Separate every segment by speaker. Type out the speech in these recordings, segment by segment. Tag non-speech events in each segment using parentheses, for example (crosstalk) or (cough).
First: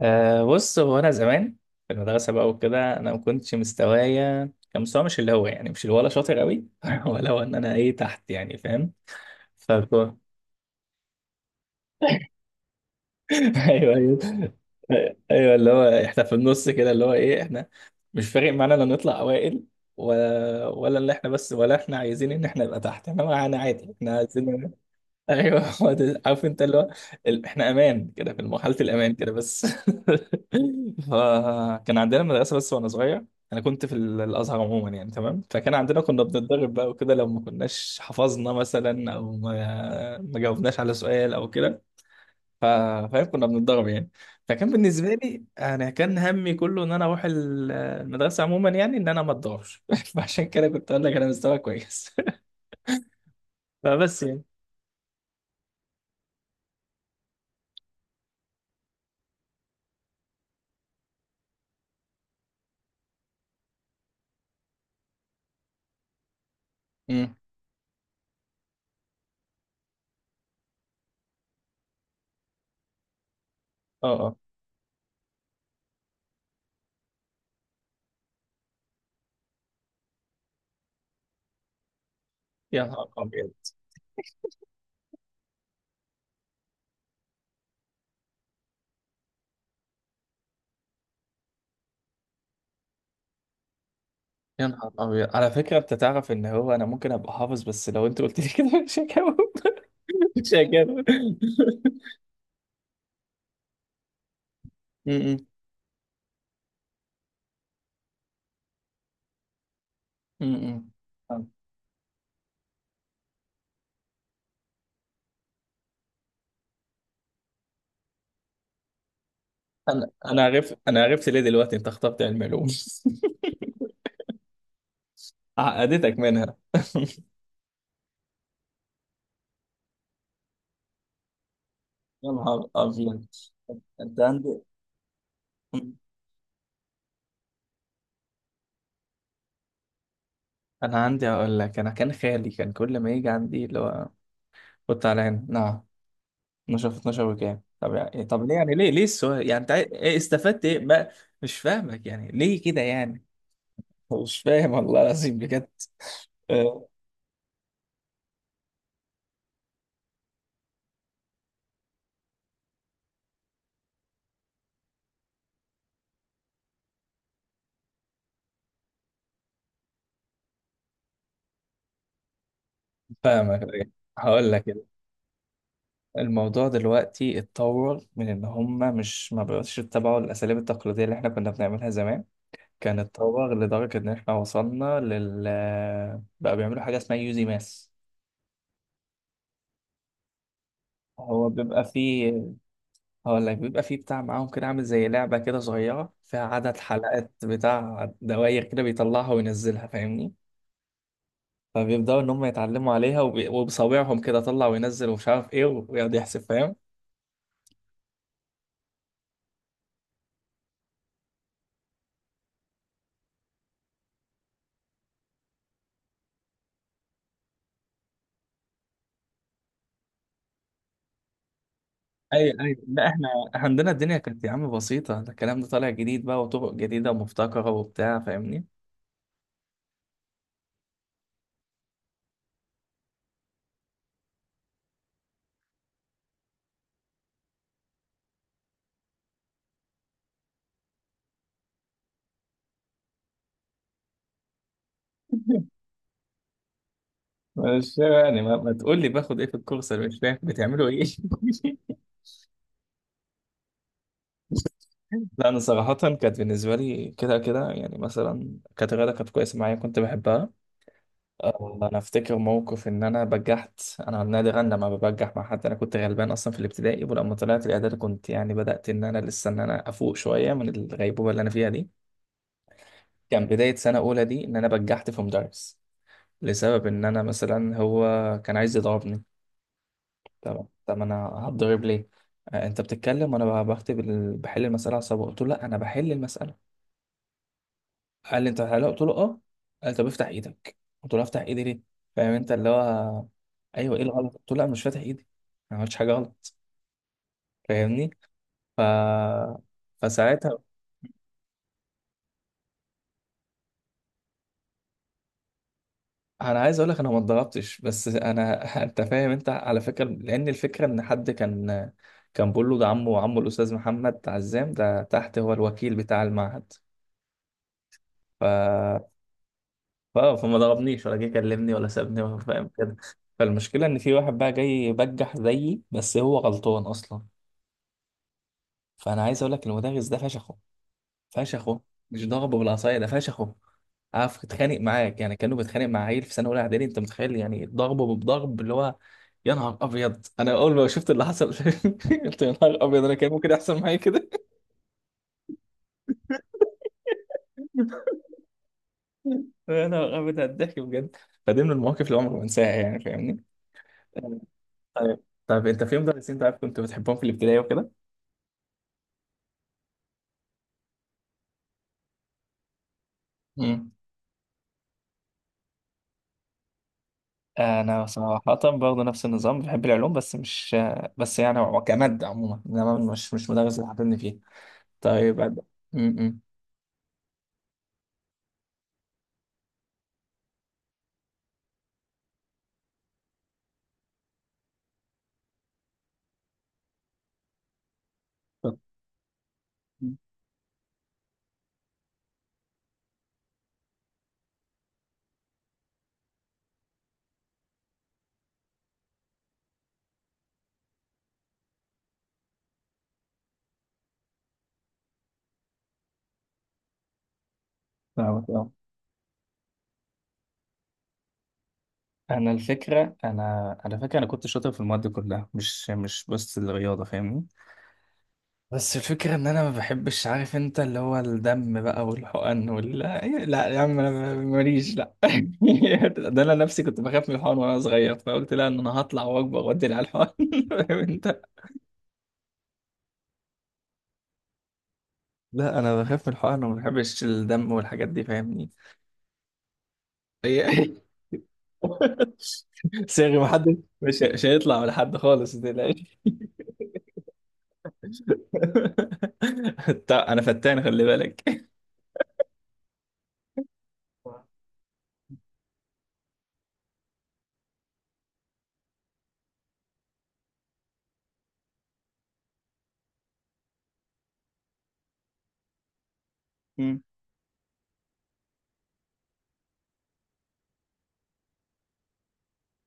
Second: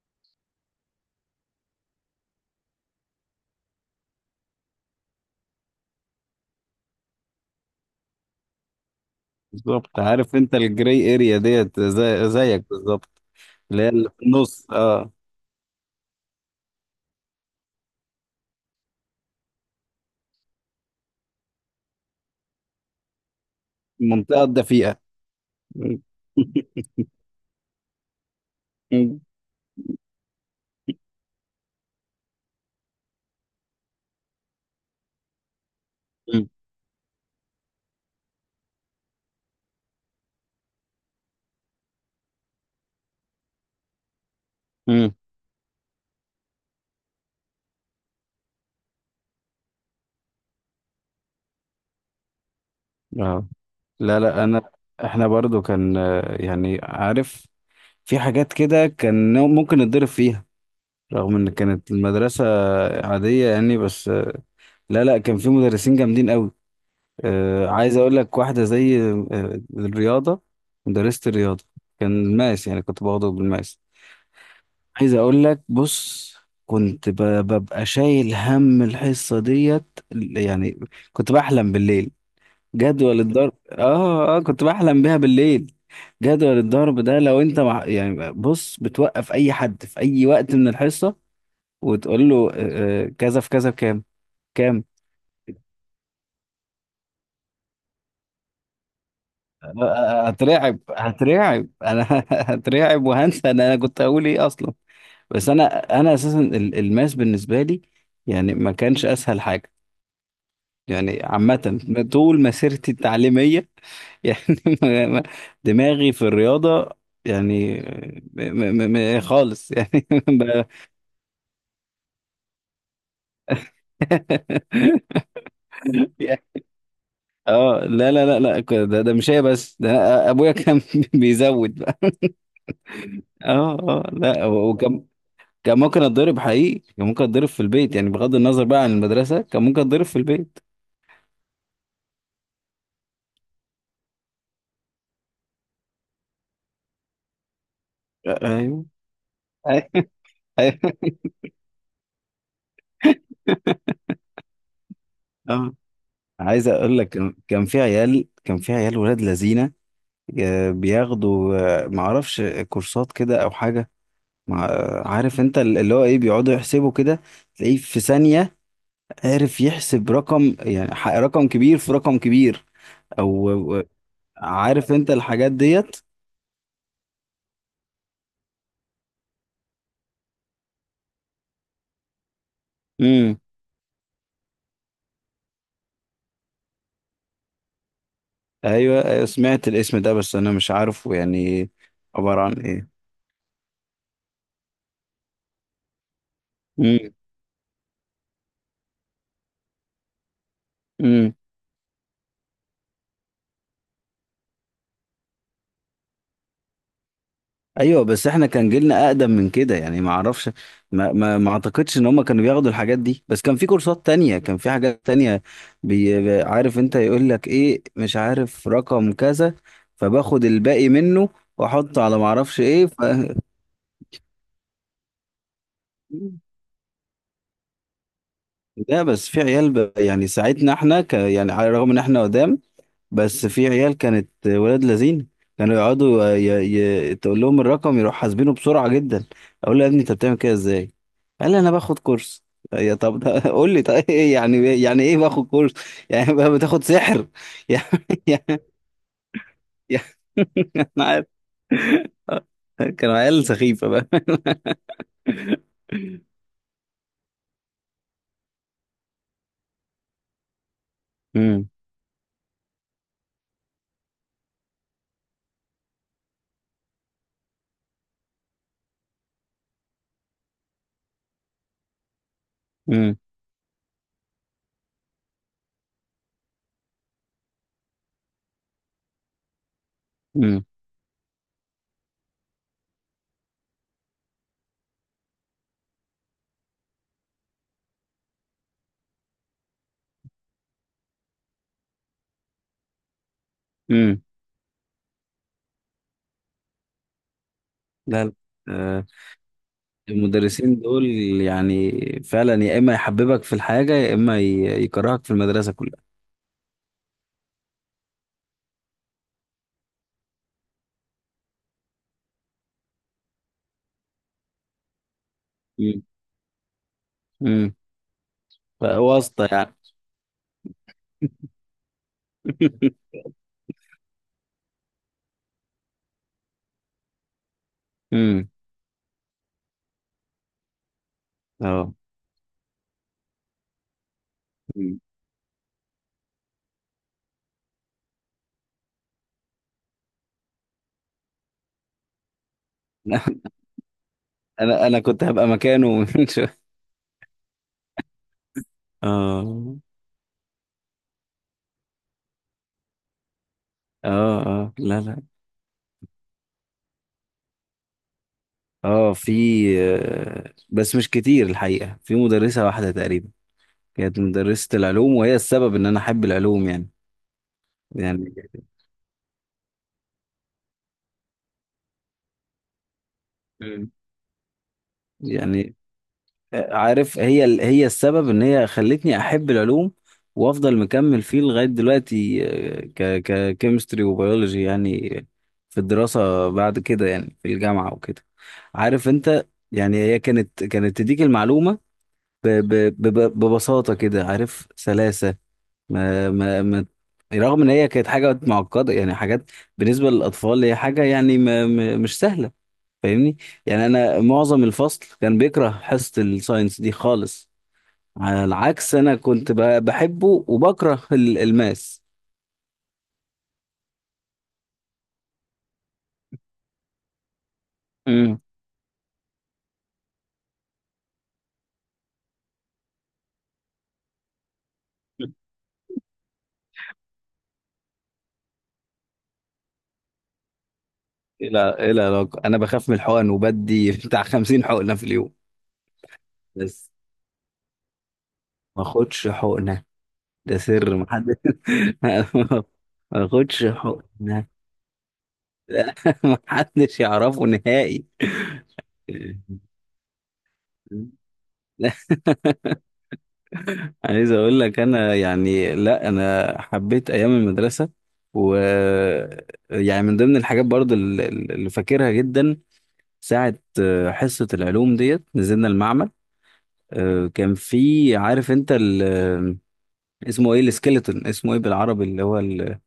Speaker 1: بص هو انا زمان في المدرسه بقى وكده انا ما كنتش مستوايا، كان مستوى مش اللي هو، يعني مش اللي ولا شاطر قوي (laughs) ولا هو ان انا ايه تحت، يعني فاهم.
Speaker 2: بالظبط،
Speaker 1: فكو (laughs)
Speaker 2: عارف انت الجراي اريا ديت زي زيك بالظبط. اللي هي
Speaker 1: ايوه
Speaker 2: اللي في
Speaker 1: ايوه
Speaker 2: النص، اه.
Speaker 1: ايوه اللي هو احنا في النص كده، اللي هو ايه، احنا مش فارق معانا لا نطلع اوائل ولا اللي احنا، بس ولا احنا عايزين ان احنا نبقى تحت، احنا معانا عادي، احنا
Speaker 2: المنطقه
Speaker 1: عايزين.
Speaker 2: الدفيئه.
Speaker 1: ايوه (laughs) هو
Speaker 2: (laughs)
Speaker 1: ده، عارف انت اللي هو، احنا امان كده، في مرحله الامان
Speaker 2: مم.
Speaker 1: كده بس. (laughs) فكان عندنا مدرسه، بس وانا صغير انا كنت في الازهر عموما، يعني تمام. فكان عندنا، كنا
Speaker 2: مم.
Speaker 1: بنتدرب بقى وكده، لو ما كناش حفظنا مثلا او ما جاوبناش على سؤال او كده. ف- فاهم، كنا بنتدرب يعني. فكان بالنسبه
Speaker 2: مم.
Speaker 1: لي انا كان همي كله ان انا اروح المدرسه عموما، يعني ان انا ما اتضربش. (laughs) فعشان كده كنت اقول لك انا مستواي كويس.
Speaker 2: اه
Speaker 1: (laughs)
Speaker 2: لا
Speaker 1: فبس يعني.
Speaker 2: لا انا احنا برضو كان آه، يعني عارف، في حاجات كده كان ممكن نتضرب فيها رغم ان كانت المدرسة عادية يعني. بس آه، لا لا، كان في مدرسين جامدين قوي.
Speaker 1: امم.
Speaker 2: آه، عايز اقول لك واحدة زي آه الرياضة. مدرسة الرياضة كان الماس، يعني كنت باخده بالماس.
Speaker 1: اه اه.
Speaker 2: عايز اقول لك، بص، ببقى شايل هم الحصة ديت يعني. كنت بحلم بالليل،
Speaker 1: يا نهار
Speaker 2: جدول
Speaker 1: ابيض.
Speaker 2: الضرب. اه، كنت بحلم بيها بالليل، جدول الضرب ده. يعني بص، بتوقف اي حد في اي وقت من الحصة وتقول له آه، آه، كذا في كذا بكام.
Speaker 1: يا
Speaker 2: كام.
Speaker 1: نهار أبيض، على فكرة أنت تعرف إن هو أنا ممكن أبقى حافظ، بس لو أنت قلت لي كده مش هجاوب.
Speaker 2: آه، آه، آه،
Speaker 1: (laughs) مش
Speaker 2: هترعب،
Speaker 1: هجاوب.
Speaker 2: هترعب انا
Speaker 1: (laughs)
Speaker 2: (laughs) هترعب وهنسى ان انا كنت هقول ايه اصلا.
Speaker 1: م- م-
Speaker 2: بس انا، الماس بالنسبة لي يعني ما كانش اسهل حاجة،
Speaker 1: م-
Speaker 2: يعني
Speaker 1: م.
Speaker 2: عامة، طول مسيرتي التعليمية. (laughs) يعني ما- ما- دماغي في الرياضة يعني م م خالص يعني.
Speaker 1: أنا
Speaker 2: (laughs)
Speaker 1: عرفت، عرفت ليه دلوقتي أنت اخترت علم علوم. (laughs) عقدتك
Speaker 2: ب-
Speaker 1: منها. (laughs)
Speaker 2: اه لا لا لا لا ك- ده ده مش هي بس، ده ابويا كان (laughs) بيزود بقى.
Speaker 1: يا نهار أبيض،
Speaker 2: اه
Speaker 1: أنت
Speaker 2: لا،
Speaker 1: عندي.
Speaker 2: وكان كان ممكن اتضرب حقيقي، كان ممكن اتضرب في البيت يعني، بغض النظر بقى عن المدرسة، كان ممكن اتضرب في البيت.
Speaker 1: أنا عندي أقول لك، أنا كان خالي كان كل ما يجي عندي اللي هو، كنت على هنا نعم، 12 في 12 وكام؟ طب يعني طب ليه؟ يعني
Speaker 2: ايوه.
Speaker 1: ليه السؤال؟ يعني أنت
Speaker 2: (laughs)
Speaker 1: إيه استفدت؟ إيه
Speaker 2: ايوه.
Speaker 1: ما، مش فاهمك يعني ليه كده يعني؟ مش فاهم والله العظيم بجد.
Speaker 2: اه عايز
Speaker 1: آه،
Speaker 2: اقول لك، كان في عيال، كان في عيال ولاد لذينه، آه، بياخدوا آه، معرفش، كورسات كده او حاجه، مع آه، عارف انت اللي هو ايه، بيقعدوا يحسبوا كده تلاقيه في ثانيه، عارف، يحسب رقم يعني رقم كبير في رقم كبير
Speaker 1: فاهمك
Speaker 2: او أو-
Speaker 1: أيوة. هقول لك كده.
Speaker 2: عارف انت الحاجات ديت.
Speaker 1: الموضوع دلوقتي اتطور من ان هم مش ما بقوش يتبعوا الاساليب التقليديه اللي احنا كنا بنعملها زمان، كان
Speaker 2: امم.
Speaker 1: اتطور لدرجه ان احنا وصلنا لل، بقى بيعملوا حاجه اسمها يوزي ماس.
Speaker 2: ايوه أيوة، سمعت الاسم ده بس انا مش عارفه
Speaker 1: هو
Speaker 2: يعني
Speaker 1: بيبقى فيه،
Speaker 2: عباره عن ايه.
Speaker 1: هقول لك، بيبقى فيه بتاع معاهم كده عامل زي لعبه كده صغيره فيها عدد حلقات بتاع دواير كده، بيطلعها وينزلها فاهمني.
Speaker 2: امم.
Speaker 1: فبيبدأوا إن هم يتعلموا عليها، وبصابعهم كده طلع وينزل ومش عارف إيه، ويقعد يحسب فاهم.
Speaker 2: ايوه بس احنا كان جيلنا اقدم من كده يعني، ما اعرفش، ما اعتقدش ان هم كانوا بياخدوا الحاجات دي، بس كان في كورسات تانية، كان في حاجات تانية. عارف انت، يقول لك ايه، مش عارف رقم كذا، فباخد الباقي منه واحطه على ما
Speaker 1: أي
Speaker 2: اعرفش
Speaker 1: أي
Speaker 2: ايه ف...
Speaker 1: لا إحنا
Speaker 2: (laughs)
Speaker 1: عندنا الدنيا كانت يا عم بسيطة، ده الكلام ده طالع جديد بقى، وطرق جديدة ومبتكرة وبتاع فاهمني.
Speaker 2: لا بس في عيال يعني ساعتنا احنا يعني على الرغم ان احنا قدام، بس في عيال كانت ولاد لذين، كانوا يقعدوا تقول لهم الرقم يروح حاسبينه بسرعة جدا. اقول له يا ابني انت بتعمل كده ازاي، قال لي انا باخد كورس. يا طب ده، (laughs) قول لي طيب ايه، يعني إيه يعني، ايه باخد كورس؟
Speaker 1: (laughs)
Speaker 2: يعني بقى بتاخد سحر؟ (laughs) يعني
Speaker 1: مش يعني، ما,
Speaker 2: يعني
Speaker 1: ما تقول لي باخد إيه في الكورس،
Speaker 2: يعني
Speaker 1: أنا مش فاهم بتعملوا
Speaker 2: (laughs)
Speaker 1: إيه.
Speaker 2: انا عارف،
Speaker 1: (laughs)
Speaker 2: كانوا عيال سخيفة بقى.
Speaker 1: لا أنا صراحة كانت بالنسبة لي كده كده، يعني مثلا كانت الرياضة كانت كويسة معايا كنت بحبها.
Speaker 2: امم
Speaker 1: آه، انا افتكر موقف ان انا بجحت. انا نادرا لما ببجح مع حد، انا كنت غلبان اصلا في الابتدائي، ولما طلعت الاعدادي كنت يعني بدات ان انا لسه ان انا افوق شويه من الغيبوبه اللي انا فيها دي.
Speaker 2: امم
Speaker 1: كان بدايه سنه اولى دي ان انا بجحت في مدرس، لسبب ان انا مثلا، هو كان عايز يضربني.
Speaker 2: امم
Speaker 1: طب طب انا هتضرب ليه؟ آه، انت بتتكلم وانا بكتب بحل المساله على الصبغه. قلت له لا انا بحل المساله. قال لي انت حلال؟ قلت له اه. قال طب افتح ايدك. قلت له افتح ايدي ليه؟ فاهم انت اللي هو. ايوه ايه
Speaker 2: امم
Speaker 1: الغلط؟ قلت له لا مش فاتح ايدي انا، ما عملتش حاجه غلط. فاهمني؟
Speaker 2: لا لا.
Speaker 1: ف
Speaker 2: آه،
Speaker 1: فساعتها،
Speaker 2: المدرسين دول يعني فعلا يا اما يحببك في الحاجة يا اما يكرهك في المدرسة كلها.
Speaker 1: انا عايز اقول لك انا ما اتضربتش بس انا (laughs) انت فاهم، انت على فكره لان الفكره ان حد كان، كان بيقول له ده عمه، وعمه الاستاذ محمد عزام ده تحت هو الوكيل بتاع المعهد.
Speaker 2: امم،
Speaker 1: ف
Speaker 2: واسطة يعني.
Speaker 1: فما ضربنيش ولا جه كلمني ولا سابني ولا، فاهم كده.
Speaker 2: (laughs)
Speaker 1: فالمشكله ان في واحد بقى جاي بجح زيي، بس هو غلطان اصلا.
Speaker 2: امم.
Speaker 1: فانا عايز اقول لك، المدرس ده فشخه. فشخه،
Speaker 2: اه.
Speaker 1: مش ضربه بالعصايه، ده فشخه. عارف اتخانق
Speaker 2: أمم.
Speaker 1: معاك، يعني كانه بيتخانق مع عيل في سنه اولى اعدادي، انت متخيل؟ يعني ضربه بضرب اللي هو، يا نهار ابيض. انا اول ما شفت اللي حصل (laughs) قلت يا نهار ابيض انا كان
Speaker 2: (laughs)
Speaker 1: ممكن يحصل معايا كده.
Speaker 2: انا انا كنت هبقى مكانه من (laughs) شوية.
Speaker 1: (laughs)
Speaker 2: اه
Speaker 1: يا نهار ابيض على الضحك بجد. فدي من المواقف اللي عمري ما انساها يعني فاهمني.
Speaker 2: اه لا
Speaker 1: طيب.
Speaker 2: لا.
Speaker 1: طيب انت في مدرسين طيب كنت بتحبهم في الابتدائي وكده؟
Speaker 2: اه في آه، بس مش كتير الحقيقة، في مدرسة واحدة تقريبا،
Speaker 1: مم.
Speaker 2: كانت مدرسة العلوم، وهي السبب ان انا احب العلوم يعني.
Speaker 1: انا
Speaker 2: يعني.
Speaker 1: صراحة برضه نفس النظام، بحب العلوم بس مش، بس يعني هو كمادة عموما، انما مش، مش مدرس اللي
Speaker 2: مم.
Speaker 1: حاططني فيه. طيب أد-
Speaker 2: يعني
Speaker 1: م- م.
Speaker 2: عارف، هي السبب ان هي خلتني احب العلوم وافضل مكمل فيه لغايه دلوقتي، آه، ك ككيمستري وبيولوجي يعني، في الدراسه بعد كده، يعني في الجامعه وكده.
Speaker 1: طب،
Speaker 2: عارف انت، يعني هي كانت، كانت تديك المعلومه ب ب ب ببساطه كده، عارف، سلاسه، ما ما ما رغم ان هي كانت حاجه معقده يعني، حاجات بالنسبه للاطفال هي حاجه يعني مش سهله، فاهمني. يعني انا معظم الفصل كان بيكره حصة الساينس دي خالص، على
Speaker 1: فاهمك اه.
Speaker 2: العكس انا كنت بحبه وبكره الماس.
Speaker 1: انا الفكرة، انا على فكرة انا كنت شاطر في المواد كلها، مش مش بس الرياضة فاهمني.
Speaker 2: امم.
Speaker 1: بس الفكرة ان انا ما بحبش، عارف انت اللي هو الدم بقى والحقن وال، لا يا عم انا ماليش، لا (laughs) ده انا نفسي كنت بخاف من الحقن وانا صغير، فقلت لا ان انا هطلع واكبر وادي على الحقن. (laughs) فاهم انت؟
Speaker 2: الى الى علاقة انا بخاف من الحقن وبدي (laughs) بتاع 50 حقنة في اليوم؟
Speaker 1: لا انا بخاف من الحقن، وما
Speaker 2: بس
Speaker 1: بحبش الدم والحاجات دي فاهمني.
Speaker 2: ما اخدش حقنة، ده
Speaker 1: هي (laughs)
Speaker 2: سر، محدش. (laughs) ما
Speaker 1: صيغي
Speaker 2: اخدش
Speaker 1: محدش. مش
Speaker 2: حقنة.
Speaker 1: هيطلع من حد خالص
Speaker 2: (laughs) لا،
Speaker 1: متقلقش.
Speaker 2: محدش يعرفه نهائي.
Speaker 1: (laughs) طب انا فتان خلي بالك.
Speaker 2: عايز اقول لك، انا يعني لا انا حبيت ايام المدرسه، و، يعني من ضمن الحاجات برضو اللي فاكرها جدا، ساعه آه، حصه العلوم ديت نزلنا المعمل،
Speaker 1: مم.
Speaker 2: آه، كان في، عارف انت ال... آه، اسمه ايه السكيلتون، اسمه ايه بالعربي، اللي هو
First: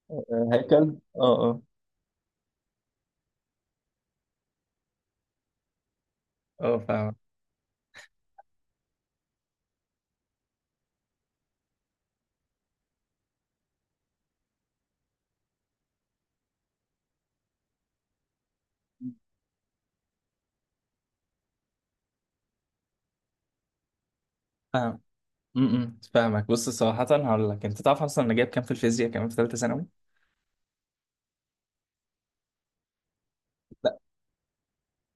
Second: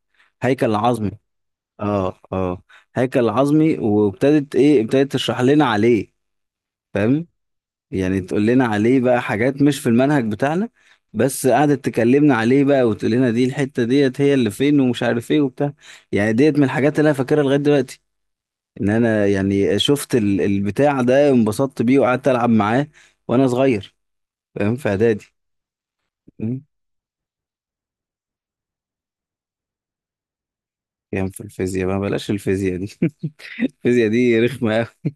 Speaker 1: (laughs)
Speaker 2: الهيكل
Speaker 1: هيكل
Speaker 2: العظمي.
Speaker 1: اه. اه
Speaker 2: اه. هيكل العظمي، وابتدت ايه، ابتدت تشرح لنا عليه،
Speaker 1: اه فاهم.
Speaker 2: فاهم، يعني تقول لنا عليه بقى حاجات مش في المنهج بتاعنا، بس قعدت تكلمنا عليه بقى، وتقول لنا دي الحتة ديت هي اللي فين ومش عارف ايه وبتاع. يعني ديت من الحاجات اللي انا فاكرها لغاية دلوقتي، ان انا يعني شفت البتاع ده، انبسطت بيه وقعدت العب معاه وانا صغير، فاهم، في
Speaker 1: فاهم.
Speaker 2: اعدادي.
Speaker 1: م- م، فاهمك
Speaker 2: أمم.
Speaker 1: بص، صراحة هقول لك، انت تعرف اصلا انا جايب كام في الفيزياء كمان في ثالثة ثانوي؟
Speaker 2: يعني في الفيزياء بقى، بلاش الفيزياء دي. (laughs) الفيزياء دي رخمة قوي.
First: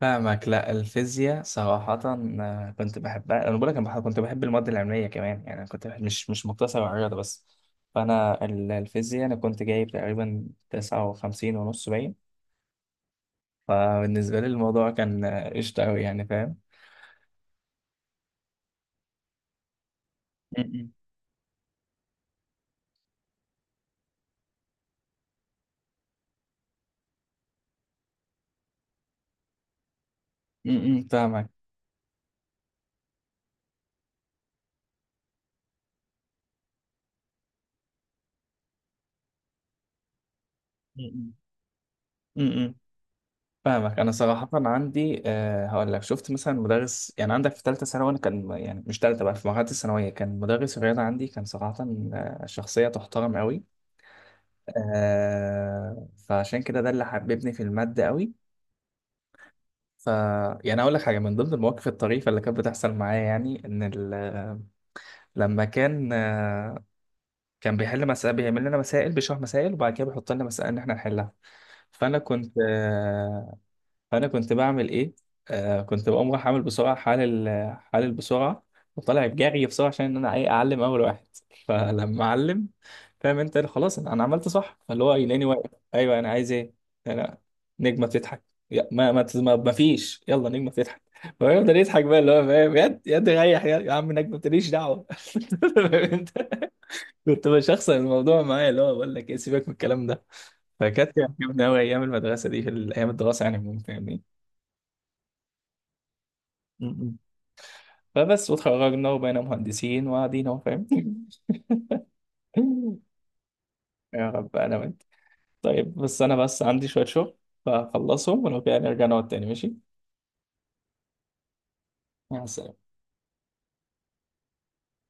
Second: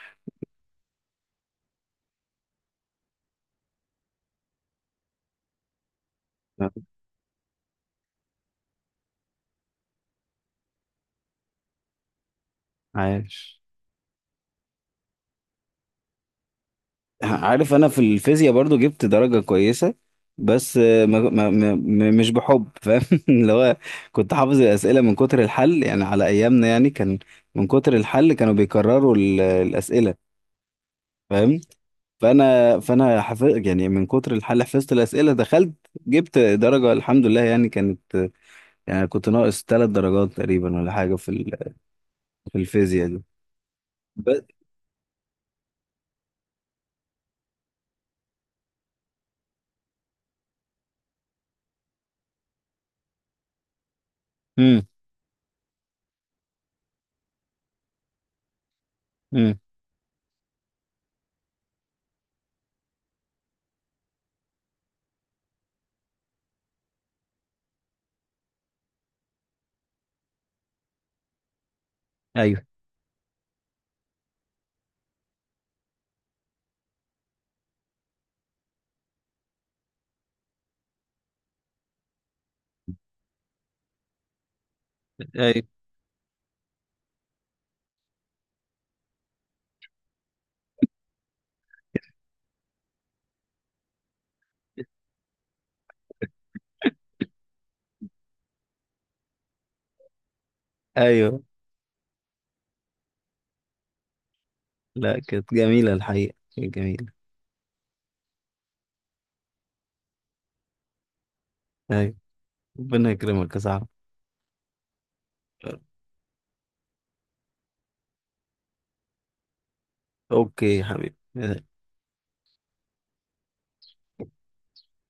Speaker 1: فاهمك. لا الفيزياء صراحة آه، كنت بحبها. أنا بقول لك أنا كنت بحب المواد العلمية كمان، يعني أنا كنت بحب، مش مش مقتصر على الرياضة بس. فأنا الفيزياء أنا كنت جايب تقريبا تسعة وخمسين ونص باين.
Speaker 2: عايش.
Speaker 1: فبالنسبة لي الموضوع كان آه، قشطة أوي يعني فاهم.
Speaker 2: عارف انا في الفيزياء برضو جبت درجة كويسة، بس
Speaker 1: م-م.
Speaker 2: آه، مش بحب، فاهم، (laughs) اللي هو كنت حافظ الأسئلة من كتر الحل، يعني على أيامنا يعني، كان من كتر الحل كانوا بيكرروا الأسئلة،
Speaker 1: م-م، فاهمك.
Speaker 2: فاهم، فأنا حفظ يعني من كتر الحل، حفظت الأسئلة، دخلت جبت درجة الحمد لله، يعني كانت، يعني كنت ناقص 3 درجات تقريبا ولا حاجة في
Speaker 1: م-م.
Speaker 2: ال- في
Speaker 1: م-م.
Speaker 2: الفيزياء دي.
Speaker 1: فاهمك. أنا
Speaker 2: بس.
Speaker 1: صراحة عندي أه، هقول لك، شفت مثلا مدرس يعني عندك في ثالثة ثانوي؟ أنا كان يعني مش ثالثة بقى، في مرحلة الثانوية كان مدرس الرياضة عندي كان صراحة آه، شخصية تحترم أوي.
Speaker 2: امم.
Speaker 1: آه فعشان كده ده اللي حببني في المادة قوي.
Speaker 2: امم
Speaker 1: ف يعني اقول لك حاجه من ضمن المواقف الطريفه اللي كانت بتحصل معايا، يعني ان لما كان آه، كان بيحل مسائل، بيعمل لنا مسائل بيشرح مسائل، وبعد كده بيحط لنا مسائل ان احنا نحلها. فانا كنت
Speaker 2: ايوه
Speaker 1: آه، فانا كنت بعمل ايه، آه كنت بقوم رايح عامل بسرعه حال، حال البسرعه، وطالع بجري بسرعه عشان ان انا ايه اعلم اول واحد. (laughs) فلما اعلم فاهم انت، خلاص انا، أنا عملت صح. فاللي هو يلاقيني
Speaker 2: ايوه
Speaker 1: واقف ايوه، انا عايز ايه؟ انا نجمه بتضحك. يا ما فيش يلا، نجمه بتضحك. (laughs) فيفضل يضحك بقى اللي هو فاهم، يد ريح يا عم، نجمه ماليش دعوه. (laughs) فاهم انت. كنت بشخصن الموضوع معايا اللي هو، بقول لك ايه سيبك من الكلام ده. فكانت
Speaker 2: ايوه
Speaker 1: عجبني قوي ايام المدرسه دي، في ايام الدراسه يعني عموما فاهمني.
Speaker 2: لا كانت جميلة الحقيقة، كانت جميلة.
Speaker 1: فبس، وتخرجنا وبقينا مهندسين وقاعدين اهو فاهم.
Speaker 2: أيوة. ربنا
Speaker 1: (laughs)
Speaker 2: يكرمك يا صاحبي.
Speaker 1: يا رب، انا وانت. طيب بس انا بس عندي شوية شغل، فخلصهم ولو كده نرجع نقعد تاني ماشي.
Speaker 2: اوكي يا حبيبي.
Speaker 1: مع السلامة.